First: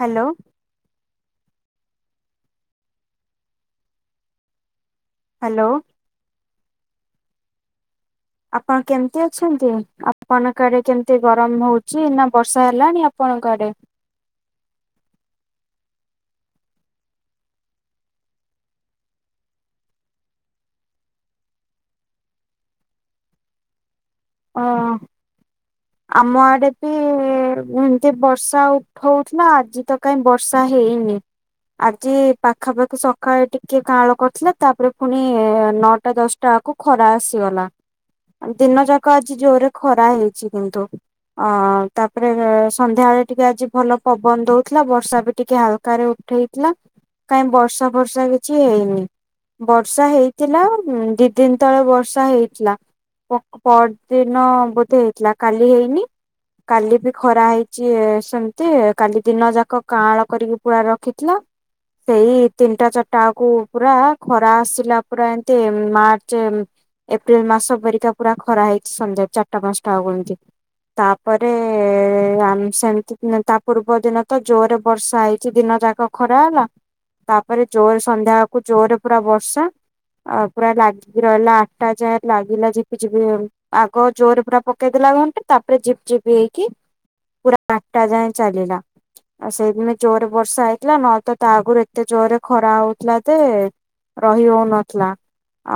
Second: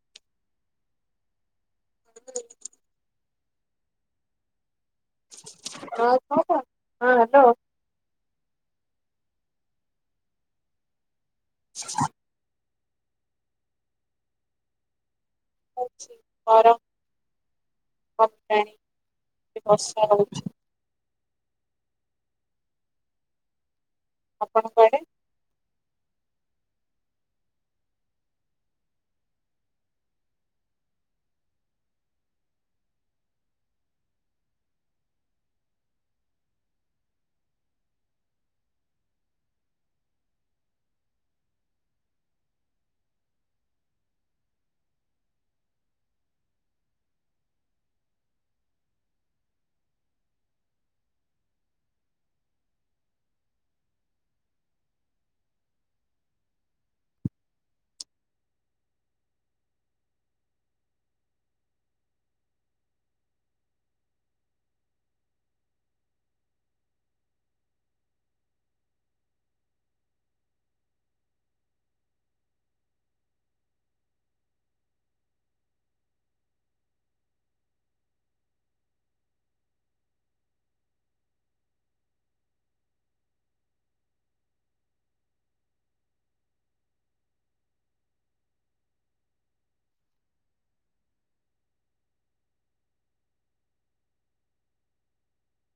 Hello. ହଣ hello. ହଁ [unintelligible] ହଁ ହ୍ୟାଲୋ। ଆପଣ କେମିତି ଅଛନ୍ତି ଆପଣ ଆଡ଼େ କେମତି ଗରମ ହଉଛି ନା ବ ବର୍ଷା ହେଲାଣି ଆପଣଙ୍କ ଆଡେ [unintelligible] [unintelligible] ବର୍ଷା ହଉଚି। ଅ ଆପଣ କୁଆଡେ? ଆମ ଆଡେ ବି ଏମିତି ବର୍ଷା ହଉଥିଲା ଆଜି ତ କାହିଁ ବର୍ଷା ହେ ହେଇନି। ଆଜି ପାଖାପାଖି ସକାଳେ ଟିକେ କାଁଳ କରିଥିଲା ତାପରେ ପୁଣି ନଅଟା ଦଶଟା ଖରା ଆସିଗଲା ଦିନ ଯାକ ଆଜି ଜୋରରେ ଖରା ହେଇଛି କିନ୍ତୁ। ଅ ତାପରେ ସନ୍ଧ୍ୟାବେଳେ ଟିକେ ଆଜି ଭଲ ପବନ ଦଉଥିଲା ବର୍ଷା ବି ଟିକେ ହାଲକାରେ ଉଠେଇଥିଲା କାଇହିଁ ବର୍ଷା ଫର୍ଷା କିଛି ହେଇନି। ବର୍ଷା ହେଇଥିଲା ଦି ଦିନ ତଳେ ବର୍ଷା ହେଇଥିଲା ପ ପର ଦିନ ବୋଧେ ହେଇଥିଲା କାଲି ହେଇନି। କାଲି ବି ଖରା ହେଇଛି ସେମିତି କାଲି ଦିନ ଯାକ କାଁଳ କରିକି ପୁରା ରଖିଥିଲା। ସେଇ ତିନିଟା ଚାରିଟାକୁ ପୁରା ଖରା ଆସିଲା ପୁରା ଏମିତି ମାର୍ଚ୍ଚ ଏପ୍ରିଲ ମାସ ପରିକା ପୁରା ଖରା ହେଇଛି ସନ୍ଧ୍ୟା ଚାରିଟା ପାଞ୍ଚଟା ହବ ଏମିତି। ତାପରେ ଆ ସେମିତି ତା ପୂର୍ବ ଦିନ ତ ଜୋରେ ବର୍ଷା ହେଇଛି ଦିନ। ଯାକ ଖରା ହେଲା ତାପରେ ଜୋର ସନ୍ଧ୍ୟା ଆଳକୁ ଜୋରରେ ପୁରା ବର୍ଷା। ଅ ପୁରା ଲାଗି ରହିଲା ଆଠଟା ଯାଏ ଲାଗିିଲ ଯେ ଝିପି ଝିପି [unintelligible] ଆଗ ଜୋର ପୁରା ପକେଇ ଦେଲା ଘଣ୍ଟେ ତାପରେ ଜିପି ଜିପି ହେଇକି ପୁର ଆଟା ଜାଏ ଚାଲିଲା। ଆଉ ସେଇଦିନେ ଜୋରରେ ବର୍ଷା ହେଇଥିଲା ନହେଲେତ ତା ଆଗରୁ ଏତେ ଜୋରରେ ଖରା ହଉଥିଲା ଯେ ରହି ହଉନଥିଲା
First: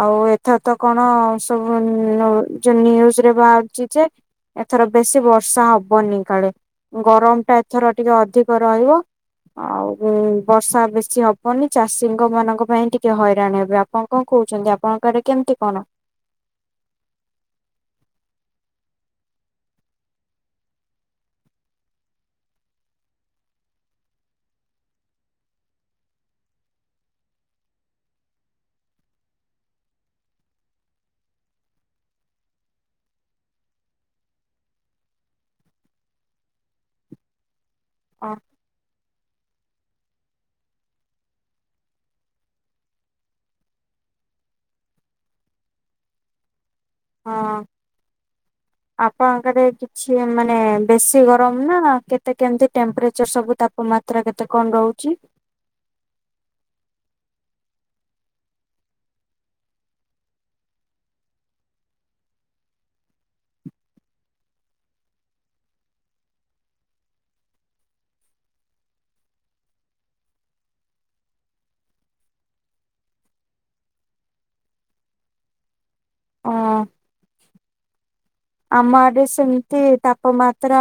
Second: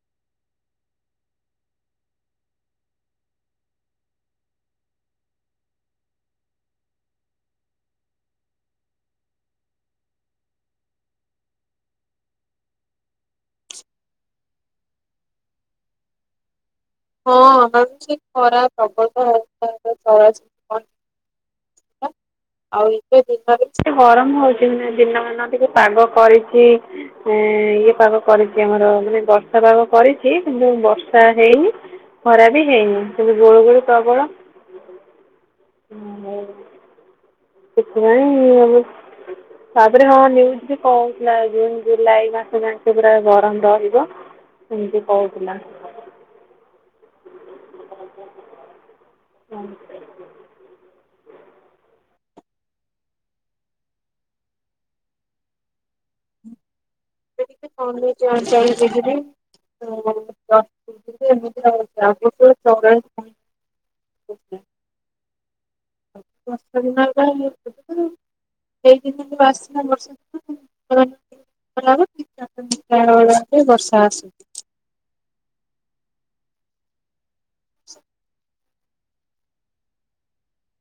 ଆଉ ଏଥର ତ କଣ ସବୁ ନ ଯୋଉ ନ୍ୟୁଜରେ ବାହାରୁଛି ଯେ ଏଥର ବେଶୀ ବର୍ଷା ହବନି କାଳେ ଗରମଟା ଏଥର ଟିକେ ଅଧିକ ରହିବ। ଆଉ ଉଁ ବର୍ଷା ବେଶି ହବନି ଚାଷୀଙ୍କ ମାନଙ୍କ ପାଇଁ ଟିକେ ହଇରାଣ ହେବେ ଆପଣ କଣ କ କହୁଛନ୍ତି ଆପଣଙ୍କ ଏଡେ କେମିତି କଣ? ହଁ ଆମର ଖରା ପ୍ରବଳ। [unintelligible] [unintelligible] ଆଉ ଏବେ ଦିନରେ [unintelligible] ଗରମ ହଉଛି ଦିନମାନ ଟିକେ ପାଗ କରିଛି। [inaudible] ଇଏ ପାଗ କରିଛି ଆମର ମାନେ ବର୍ଷା ପାଗ କରିଛି କିନ୍ତୁ ବର୍ଷା ହେଇନି। ଖରା ବି ହେଇନି କିନ୍ତୁ ଗୁଳିଗୁଳି ପ୍ରବଳ। ଓହୋ। ସେଥିପାଇଁ। [unintelligible] ତାପରେ ହଁ ନ୍ୟୁଜ ବି କହୁଥିଲା ଜୁନ ଜୁଲାଇ ମାସରେ ଯାକେ ପୁରା ଗରମ ରହିବ। ସେମିତି କହୁଥିଲା। ହଁ ଆପଣଙ୍କରେ କିଛି ମାନେ। ବେଶୀ ଗରମ ନା କେତେ କେମତି ଟେମ୍ପରେଚର ସବୁ ତାପମାତ୍ରା କେତେ କଣ ରହୁଛି? [unintelligible] ଟିକେ କମିଛି ଅଡ଼ଚାଲିଶି ଡିଗ୍ରୀ। [unintelligible] [unintelligible] [unintelligible] [unintelligible] [unintelligible] ବର୍ଷା ଆସୁଛି। ହଁ। [unintelligible] [unintelligible] ଆମ ଆଡ଼େ ସେମିତି ତାପ ମାତ୍ରା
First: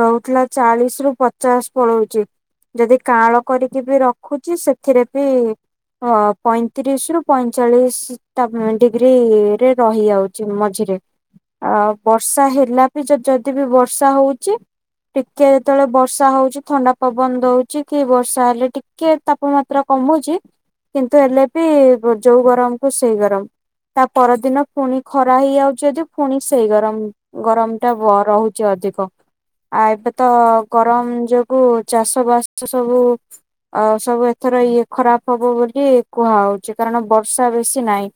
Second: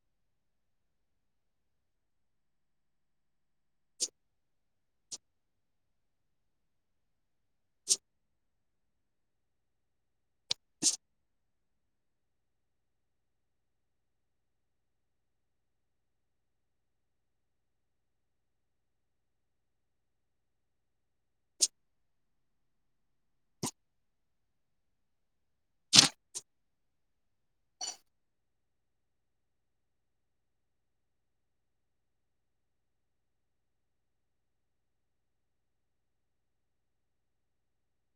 ରହୁଥିଲା ଚାଳିଶ ରୁ ପଚାଶ ପଳଉଛି। ଯଦି କାଁଳ କରିକି ବି ରଖୁଛି ସେଥିରେ ବି ଅ ପଇଁତିରିଶ ରୁ ପଇଁଚାଳିଶ ତା ଡିଗ୍ରୀ ରେ ରହିଯାଉଛି ମଝିରେ ଆଉ ବର୍ଷା ହେଲା ବି ଯଦି ବି ବର୍ଷା ହଉଛି ଟିକେ ଯେତେବେଳେ ବର୍ଷା ହଉଛି ଥଣ୍ଡା ପବନ ଦଉଛି କି ବର୍ଷା ହେଲେ ଟିକେ ତାପମାତ୍ରା କ କମୁଛି କିନ୍ତୁ ହେଲେ ବି ଯୋଉଁ ଗରମ କୁ ସେଇ ଗରମ। ତା ପରଦିନ ପୁଣି ଖରା ହେଇଯାଉଛି ଯେ ପୁଣି ସେଇ ଗରମ ଗରମ ଟା ରହୁଛି ଅଧିକ ଆଉ ଏବେ ତ ଗରମ ଯୋଗୁଁ ଚାଷ ବାସ ସବୁ ଆଉ ସବୁ ଏଥର ଇଏ ଖରାପ ହବ ବୋଲି କୁହାହଉଛି କାରଣ ବର୍ଷା ବେଶୀ ନାହିଁ।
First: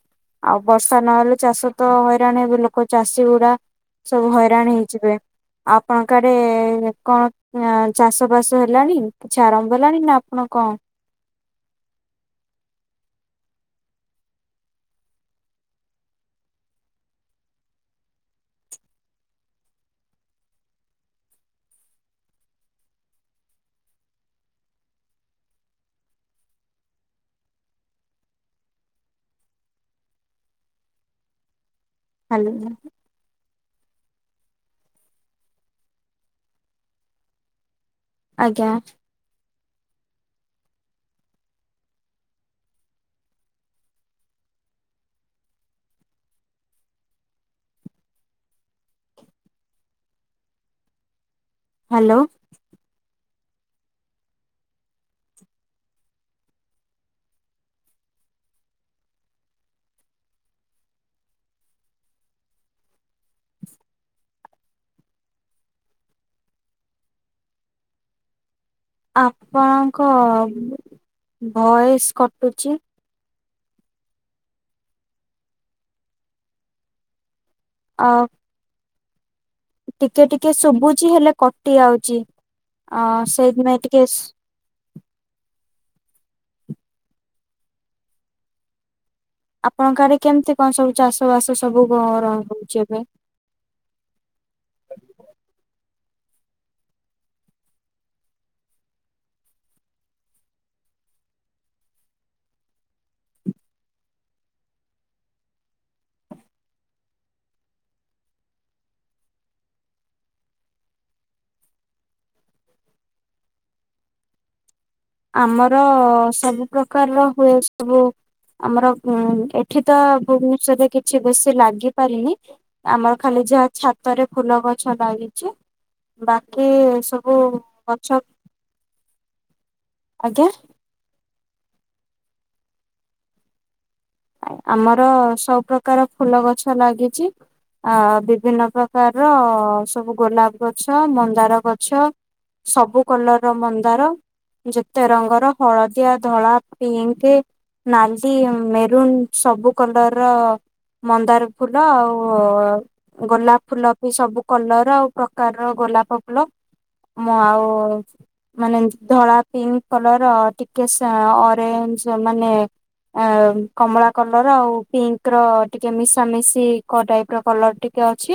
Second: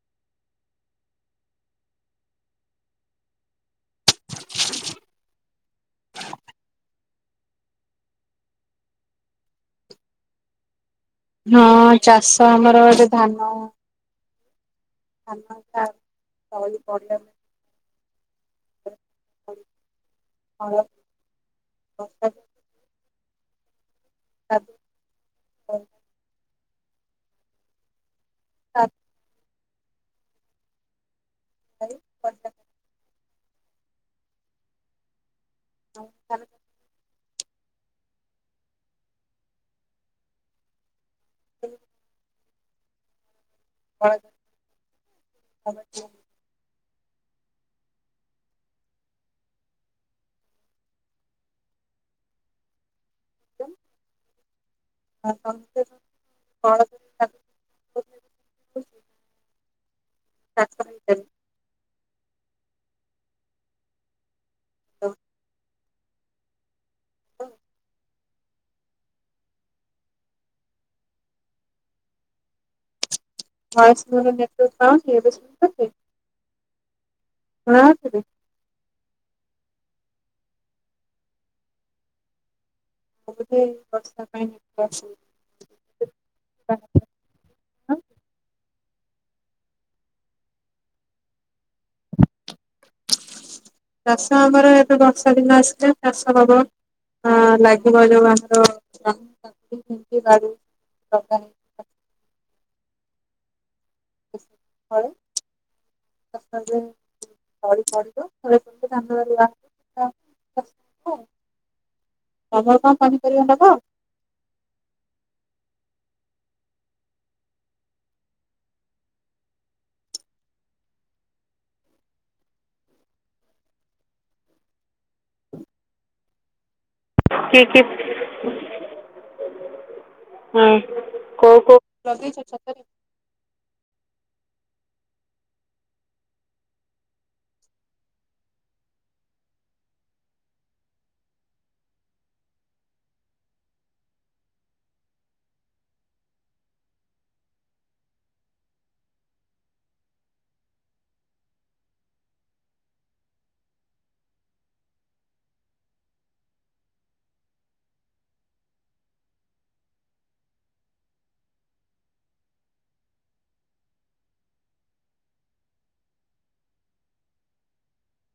ଆଉ ବର୍ଷା ନହେଲେ ଚାଷ ତ ହଇରାଣ ହେବ ଲୋକ ଚାଷୀ ଗୁଡ଼ା। ସବୁ ହଇରାଣ ହେଇଯିବେ। ଆପଣଙ୍କ ଆଡ଼େ କଣ ଚାଷ ବାସ ହେଲାଣି କିଛି ଆରମ୍ଭ ହେଲାଣି ନା ଆପଣ କଣ? ହଁ ଚାଷ ଆମର ଏଠି ଧାନ [unintelligible] ତଳି ପଡିଲାଣି। ଆ [unintelligible] [unintelligible] [unintelligible] [unintelligible] ନଁ [unintelligible] ଆଜ୍ଞା। ହଲ [unintelligible] ଆ [unintelligible] ହ୍ୟାଲୋ। ଆ କଣ [unintelligible] [unintelligible] [inaudible] ଆପଣଙ୍କ ଭଏସ କଟୁଛି। ଭଏସ ମୋର ନେଟୱାକ ପାଉନି ଏବେ ଶୁଭୁଚି? ଶୁଣା ଅ ହେଉଚି ଟି? ଟିକେ ଟିକେ ଶୁଭୁଛି ହେଲେ କଟି ଆଉଛି। [unintelligible] ବର୍ଷା ପାଇଁ [unintelligible] [inaudible] ଆପଣଙ୍କ ଆଡେ କେମିତି କଣ ସବୁ ଚାଷ ବାସ ସ ଚାଷ ଆମର ଏବେ ବର୍ଷା ଦିନ ଆସିଲା ଚାଷ ହବ ହଁ ଲାଗିବ ଯୋଉଁ ଆମର ଜନି କାକୁଡି ଭେଣ୍ଡି ବାଡ଼ି [inaudible] [inaudible] ତଳି ପଡିବ ଧାନ ରୁହା ହବ। ତମର କଣ ପନିପରିବା ନବ? ଆମର ସବୁ ପ୍ରକାରର ହୁଏ ସବୁ ଆମର ଏଠି ତ ଭୁବନେଶ୍ଵରରେ କିଛି ବେଶୀ ଲାଗିପାରିନି ଆମର ଖାଲି ଯାହା ଛାତରେ ଫୁଲ ଗଛ ଲାଗିଛି। ବାକି ଏ ସବୁ କି କି ଗଛ ଆଜ୍ଞା ହଁ କୋଉଁ କୋଉଁ ଲଗେଇଛ ଛାତରେ? ଆମର ସବୁପ୍ରକାର ଫୁଲ ଗଛ ଲାଗିଛି। ଆ ଆ ବିଭିନ୍ନ ପ୍ରକାରର ସବୁ ଗୋଲାପ ଗଛ ମନ୍ଦାର ଗଛ ସବୁ କଲର ର ମନ୍ଦାର ଯେତେ ରଙ୍ଗର ହଳଦିଆ ଧଳା ପିଙ୍କ ନାଲି ମେରୁ ଜୁନ ସବୁ କଲର ର ମନ୍ଦାର ଫୁଲ ଆଉ ଗୋଲାପ ଫୁଲ ବି ସବୁ କଲର ଆଉ ପ୍ରକାରର ଗୋଟ ଗୋଲାପ ଫୁଲ ମୁଁ ଆଉ ମାନେ ଧଳା ପିଙ୍କ କଲର ଟିକେ ସାଇ ଅରେଞ୍ଜ । ଜିନିଷ ମାନେ ହେ କମଳା କଲର ଆଉ ପିଙ୍କ ର ଟିକେ ମିଶାମିଶି କଟାଇପ ର କଲର ଟିକେ ଅଛି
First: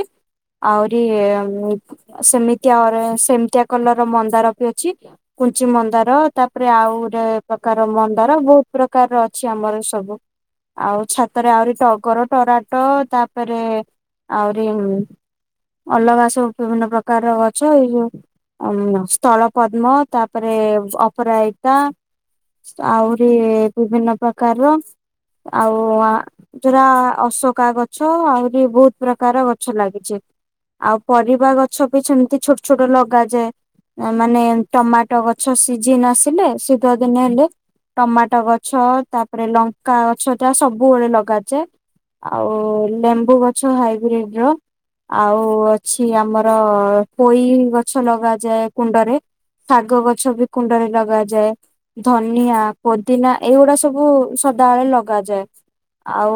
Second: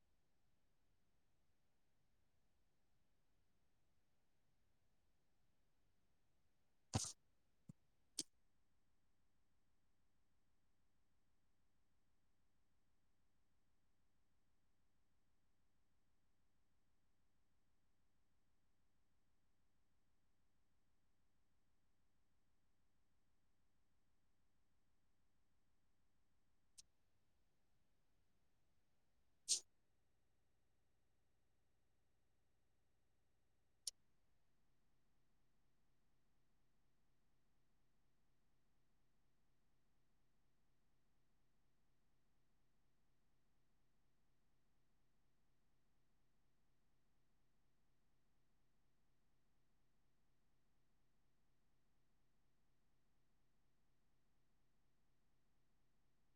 ଆହୁରି ସେମିତିଆ ଅରେଞ୍ଜ ସେମିତିଆ କଲର ମନ୍ଦାର ବି ଅଛି କୁଞ୍ଚି ମନ୍ଦାର ତାପରେ ଆଉ ଗୋଟେ ପ୍ରକାର ମନ୍ଦାର ବହୁତ ପ୍ରକାରର ଅଛି ଆମର ସବୁ ଆଉ ଛାତରେ ଆହୁରି ଟଗର ଟରାଟ ତାପରେ ଆହୁରି ଅଲଗା ସବୁ ବିଭିନ୍ନ ପ୍ରକାରର ଗଛ ଏଇ ଯୋଉ ହୁଁ ସ୍ଥଳ ପଦ୍ମ ତାପରେ ଅପରାଜିତା ଆହୁରି ବିଭିନ୍ନ ପ୍ରକାରର ଆଉ ଜଉରା ଅଶୋକା ଗଛ ଆହୁରି ବହୁତ ପ୍ରକାର ଗଛ ଲାଗିଛି ଆଉ ପରିବା ଗଛ ବି ସେମିତି ଛୋଟ ଛୋଟ ଲଗାଯାଏ ମାନେ ଟମାଟୋ ଗଛ ସିଝି ନସିଲେ ଶୀତ ଦିନେ ହେଲେ ଟମାଟୋ ଗଛ ତାପରେ ଲଙ୍କା ଗଛ ଟା ସବୁବେଳେ ଲଗାଯାଏ। ଆଉ ଲେମ୍ବୁ ଗଛ ହାଇବ୍ରିଡ ଆଉ ଅଛି ଆମର ପୋଇ ଗଛ ଲଗାଯାଏ କୁଣ୍ଡରେ ଶାଗ ଗଛ ବି କୁଣ୍ଡରେ ଲଗାଯାଏ ଧନିଆ ପୋଦିନା ଏଇଗୁଡା ସବୁ ସ ଡ଼ାଳେ ଲଗାଯାଏ ଆଉ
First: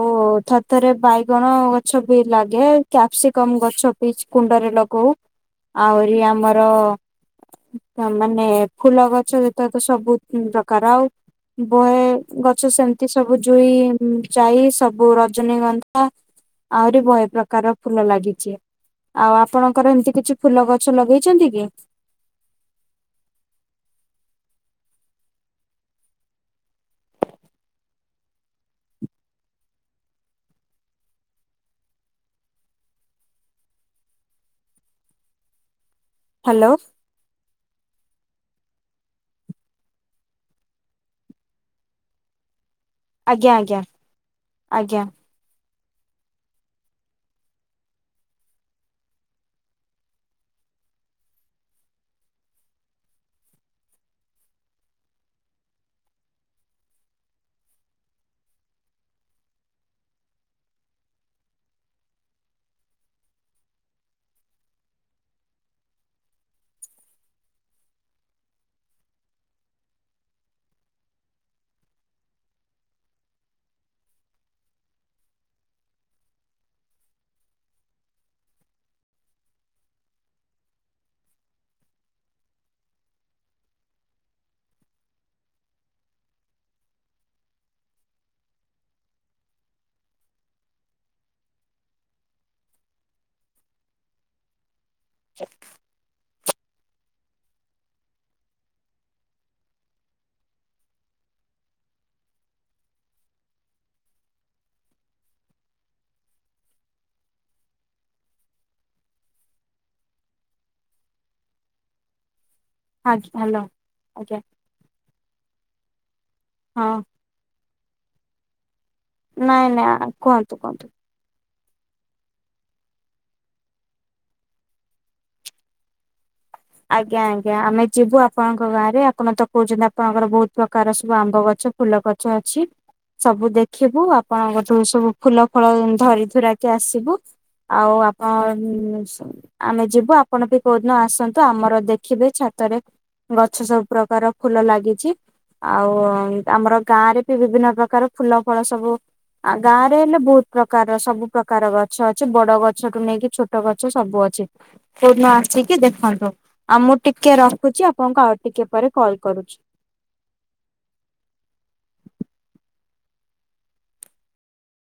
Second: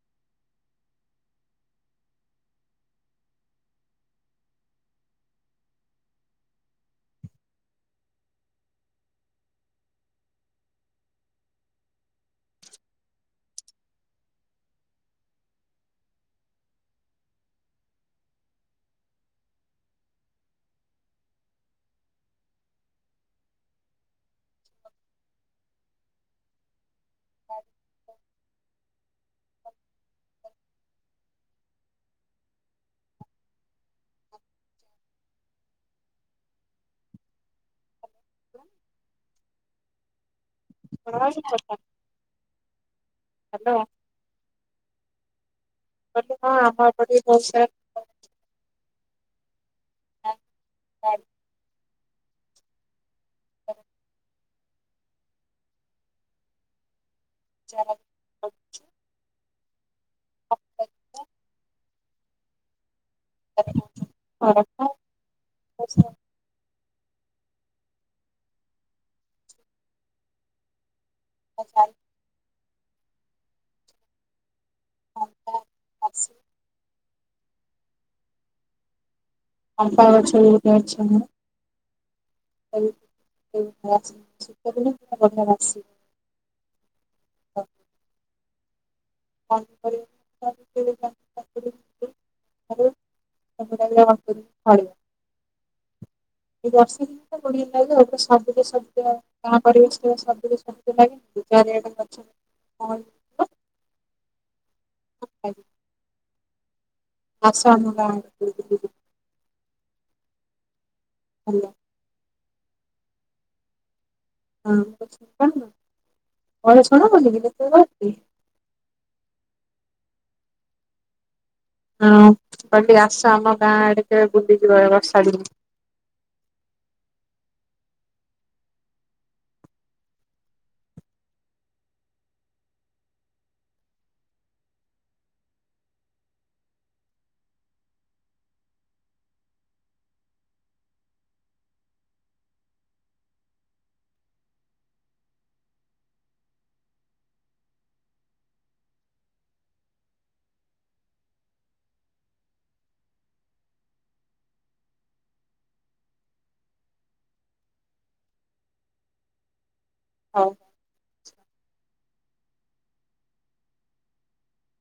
ଥରେ ଥରେ ବାଇଗଣ ଗଛ ବି ଲାଗେ କ୍ୟାପସିକମ ଗଛ ବି କୁ କୁଣ୍ଡରେ ଲଗଉ ଆହୁରି ଆମର ତ ମାନେ ଫୁଲ ଗଛ ଯେତେ ତ ସବୁ ପ୍ରକାର ଆଉ ବହେ ଗଛ ସେମିତି ଏମିତି ସବୁ ଜୁଇ ଯାଇ ସବୁ ରଜନୀଗନ୍ଧା ଆହୁରି ବହେ ପ୍ରକାର ଫୁଲ ଲାଗିଛି। ଆଉ ଆପଣଙ୍କର ଏମିତି କିଛି ଫୁଲ ଗଛ ଲଗେଇଛନ୍ତି କି? [inaudible] [unintelligible] ହ୍ୟାଲୋ! ହ [unintelligible] ଆଜ୍ଞା ଆଜ୍ଞା ଆଜ୍ଞା। ବଣୁ ଆମପଡି ବହୁ [unintelligible] [unintelligible] [unintelligible] [unintelligible] ଆଛା। କଣ୍ଟା ଅଛ ବହୁତ [unintelligible] ହ [unintelligible] [unintelligible] ଏ ବର୍ଷ କୋଡିଏ ଦିନ ଲାଗେ ଆଉଟ ଶବୁଦ ଶବ୍ଦ କଣା ପଡିବ ସେ ଶବୁଦ ଶବ୍ଦ ଲାଗେ [unintelligible] [inaudible] [unintelligible] ଆସ ଆମ ଗାଁ ବୁଲିକି ଯିବ। ହାଲୋ। ଆଜ୍ଞା ହ୍ୟାଲୋ। ଆଜ୍ଞା ହଁ ବ କଣ ହଁ ହେଲା ବ୍ୟସ୍ତ [unintelligible] ନାଇଁ ନାଇଁ କୁହନ୍ତୁ କୁହନ୍ତୁ। ହଁ କହିଁଲି ଟିକେ ଆସ ଆମ ଗାଁ ଆଡେ କେବେ ବୁଲିଯିବ ରହ ବର୍ଷାଡିକ ଆଜ୍ଞା ଆଜ୍ଞା ଆମେ ଯିବୁ ଆପଣଙ୍କ ଗାଁରେ ଆପଣ ତ କହୁଛନ୍ତି ଆପଣଙ୍କର ବହୁତ ପ୍ରକାର ସବୁ ଆମ୍ବ ଗଛ ଗଛ ଫୁଲ ଗଛ ଅଛି ସବୁ ଦେଖିବୁ ଆପଣଙ୍କଠୁ ସବୁ ଫୁଲ ଫଳ ଧରି ଧୁରାକି ଆସିବୁ। ଆଉ ଆପଣ ଉ ସ୍ ଆମେ ଯିବୁ ଆପଣ ବି କୋଉଦିନ ଆସନ୍ତୁ। ତ ଆମର ଦେଖିବେ ଛାତରେ ଗଛ ସବୁ ପ୍ରକାର ଫୁଲ ଲାଗିଛି। ଆଉ ଆମର ଗାଁ ରେ ବି ବିଭିନ୍ନ ପ୍ରକାର ଫୁଲ ଫଳ ସବୁ ଆ ଗାଁ ରେ ହେଲେ ବହୁତ ପ୍ରକାରର ସବୁ ପ୍ରକାର ଗଛ ଅଛି। ବଡ ଗଛ ଠୁ ନେଇକି ଛୋଟ ଗଛ ସବୁ ଅଛି ମ୍ ଅଛି କୋଉଦିନ ଆସିକି ଦେଖନ୍ତୁ। ଆଉ ମୁଁ ଟିକେ ରଖୁଛି ଆପଣଙ୍କୁ ଆଉ ଟିକେ ପରେ କଲ କରୁଛି। ହଉ।